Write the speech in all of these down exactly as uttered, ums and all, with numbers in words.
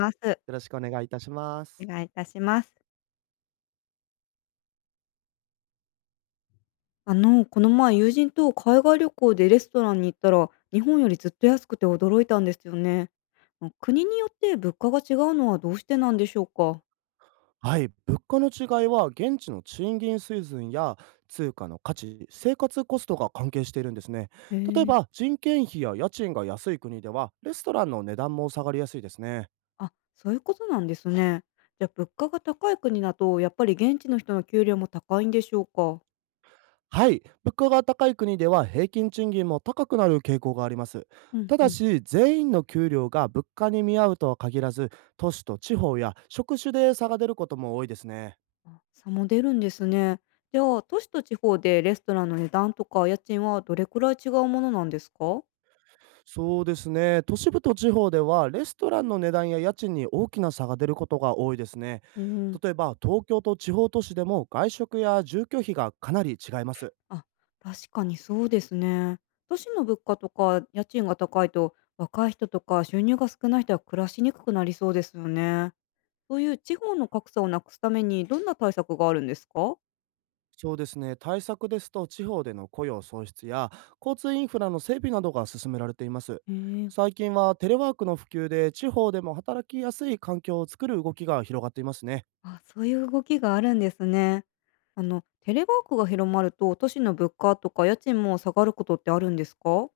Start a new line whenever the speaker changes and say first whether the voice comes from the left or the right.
left: ます。
right: よろしくお願いいたしま
left: お
right: す。
left: 願いいたします。あの、この前友人と海外旅行でレストランに行ったら、日本よりずっと安くて驚いたんですよね。あ、国によって物価が違うのはどうしてなんでしょうか。
right: はい、物価の違いは現地の賃金水準や通貨の価値、生活コストが関係しているんですね。
left: へ
right: 例え
left: え。
right: ば人件費や家賃が安い国ではレストランの値段も下がりやすいですね。
left: あ、そういうことなんですね。じゃあ物価が高い国だと、やっぱり現地の人の給料も高いんでしょうか。
right: はい、物価が高い国では平均賃金も高くなる傾向があります。
left: うん
right: た
left: う
right: だ
left: ん。
right: し全員の給料が物価に見合うとは限らず、都市と地方や職種で差が出ることも多いですね。
left: あ、差も出るんですね。じゃあ都市と地方でレストランの値段とか家賃はどれくらい違うものなんですか。
right: そうですね。都市部と地方では、レストランの値段や家賃に大きな差が出ることが多いですね。
left: うん。
right: 例えば、東京と地方都市でも外食や住居費がかなり違います。
left: あ、確かにそうですね。都市の物価とか家賃が高いと、若い人とか収入が少ない人は暮らしにくくなりそうですよね。そういう地方の格差をなくすためにどんな対策があるんですか？
right: そうですね。対策ですと、地方での雇用創出や交通インフラの整備などが進められています。
left: へえ。
right: 最近はテレワークの普及で、地方でも働きやすい環境を作る動きが広がっていますね。
left: あ、そういう動きがあるんですね。あの、テレワークが広まると、都市の物価とか家賃も下がることってあるんですか？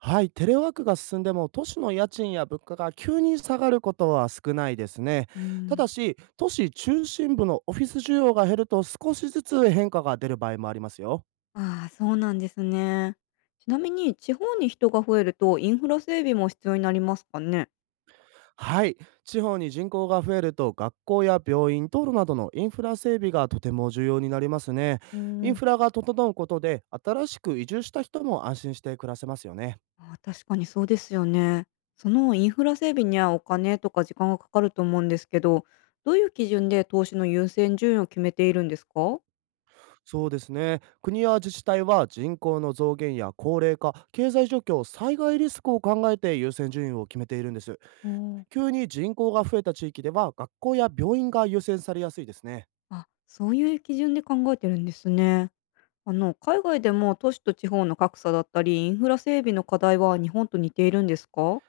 right: はい、テレワークが進んでも都市の家賃や物価が急に下がることは少ないですね。
left: う
right: た
left: ん。
right: だし、都市中心部のオフィス需要が減ると少しずつ変化が出る場合もありますよ。
left: ああ、そうなんですね。ちなみに、地方に人が増えると、インフラ整備も必要になりますかね？
right: はい、地方に人口が増えると学校や病院、道路などのインフラ整備がとても重要になりますね。
left: う
right: イン
left: ん。
right: フラが整うことで新しく移住した人も安心して暮らせますよね。
left: ああ、確かにそうですよね。そのインフラ整備にはお金とか時間がかかると思うんですけど、どういう基準で投資の優先順位を決めているんですか？
right: そうですね。国や自治体は人口の増減や高齢化、経済状況、災害リスクを考えて優先順位を決めているんです。
left: うん。
right: 急に人口が増えた地域では学校や病院が優先されやすいですね。
left: あ、そういう基準で考えてるんですね。あの、海外でも都市と地方の格差だったり、インフラ整備の課題は日本と似ているんですか？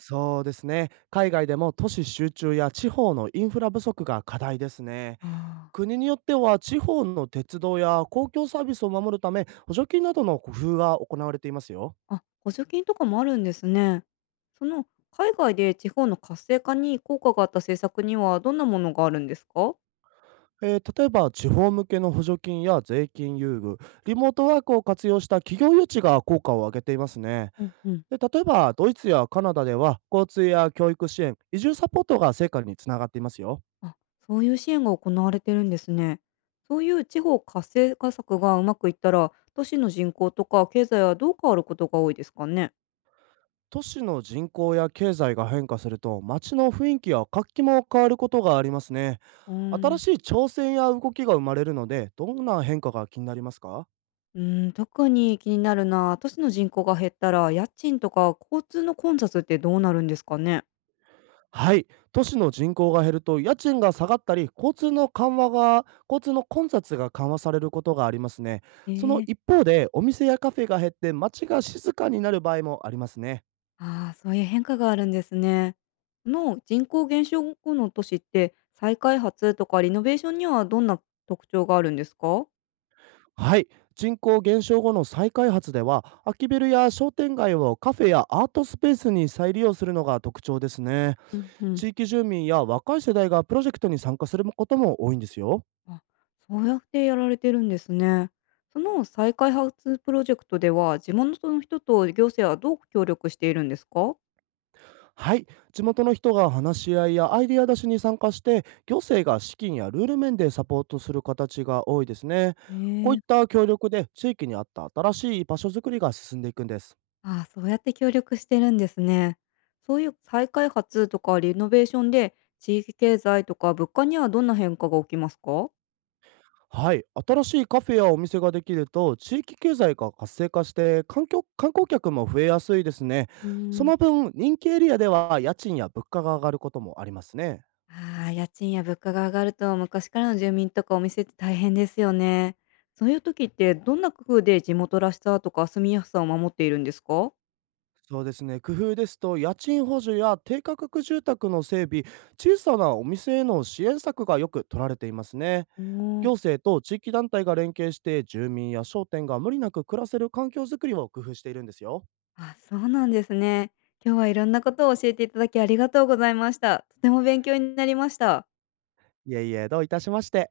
right: そうですね。海外でも都市集中や地方のインフラ不足が課題ですね。
left: あ
right: 国によっては地方の鉄道や公共サービスを守るため補助金などの工夫が行われていますよ。
left: あ、あ、補助金とかもあるんですね。その海外で地方の活性化に効果があった政策にはどんなものがあるんですか？
right: えー例えば地方向けの補助金や税金優遇、リモートワークを活用した企業誘致が効果を上げていますね。
left: うんうん。
right: で、例えばドイツやカナダでは交通や教育支援、移住サポートが成果につながっていますよ。
left: あ、そういう支援が行われてるんですね。そういう地方活性化策がうまくいったら、都市の人口とか経済はどう変わることが多いですかね。
right: 都市の人口や経済が変化すると街の雰囲気や活気も変わることがありますね。
left: うー
right: 新
left: ん
right: しい挑戦や動きが生まれるので、どんな変化が気になりますか？
left: うーん、特に気になるな。都市の人口が減ったら、家賃とか交通の混雑ってどうなるんですかね。
right: はい、都市の人口が減ると家賃が下がったり、交通の緩和が交通の混雑が緩和されることがありますね。
left: え
right: その
left: ー、
right: 一方で、お店やカフェが減って街が静かになる場合もありますね。
left: ああ、そういう変化があるんですね。この人口減少後の都市って、再開発とかリノベーションにはどんな特徴があるんですか？
right: はい、人口減少後の再開発では、空きビルや商店街をカフェやアートスペースに再利用するのが特徴ですね。
left: うんうん。
right: 地域住民や若い世代がプロジェクトに参加することも多いんですよ。
left: あ、そうやってやられてるんですね。その再開発プロジェクトでは、地元の人と行政はどう協力しているんですか？
right: はい、地元の人が話し合いやアイデア出しに参加して、行政が資金やルール面でサポートする形が多いですね。
left: へ
right: こうい
left: え、
right: った協力で地域に合った新しい場所づくりが進んでいくんです。
left: ああ、そうやって協力してるんですね。そういう再開発とかリノベーションで、地域経済とか物価にはどんな変化が起きますか？
right: はい、新しいカフェやお店ができると地域経済が活性化して環境観光客も増えやすいですね。
left: うー
right: そ
left: ん。
right: の分人気エリアでは家賃や物価が上がることもありますね。
left: ああ、家賃や物価が上がると昔からの住民とかお店って大変ですよね。そういう時ってどんな工夫で地元らしさとか住みやすさを守っているんですか？
right: そうですね。工夫ですと、家賃補助や低価格住宅の整備、小さなお店への支援策がよく取られていますね。
left: おお、
right: 行政と地域団体が連携して、住民や商店が無理なく暮らせる環境づくりを工夫しているんですよ。
left: あ、そうなんですね。今日はいろんなことを教えていただきありがとうございました。とても勉強になりました。
right: いえいえ、どういたしまして。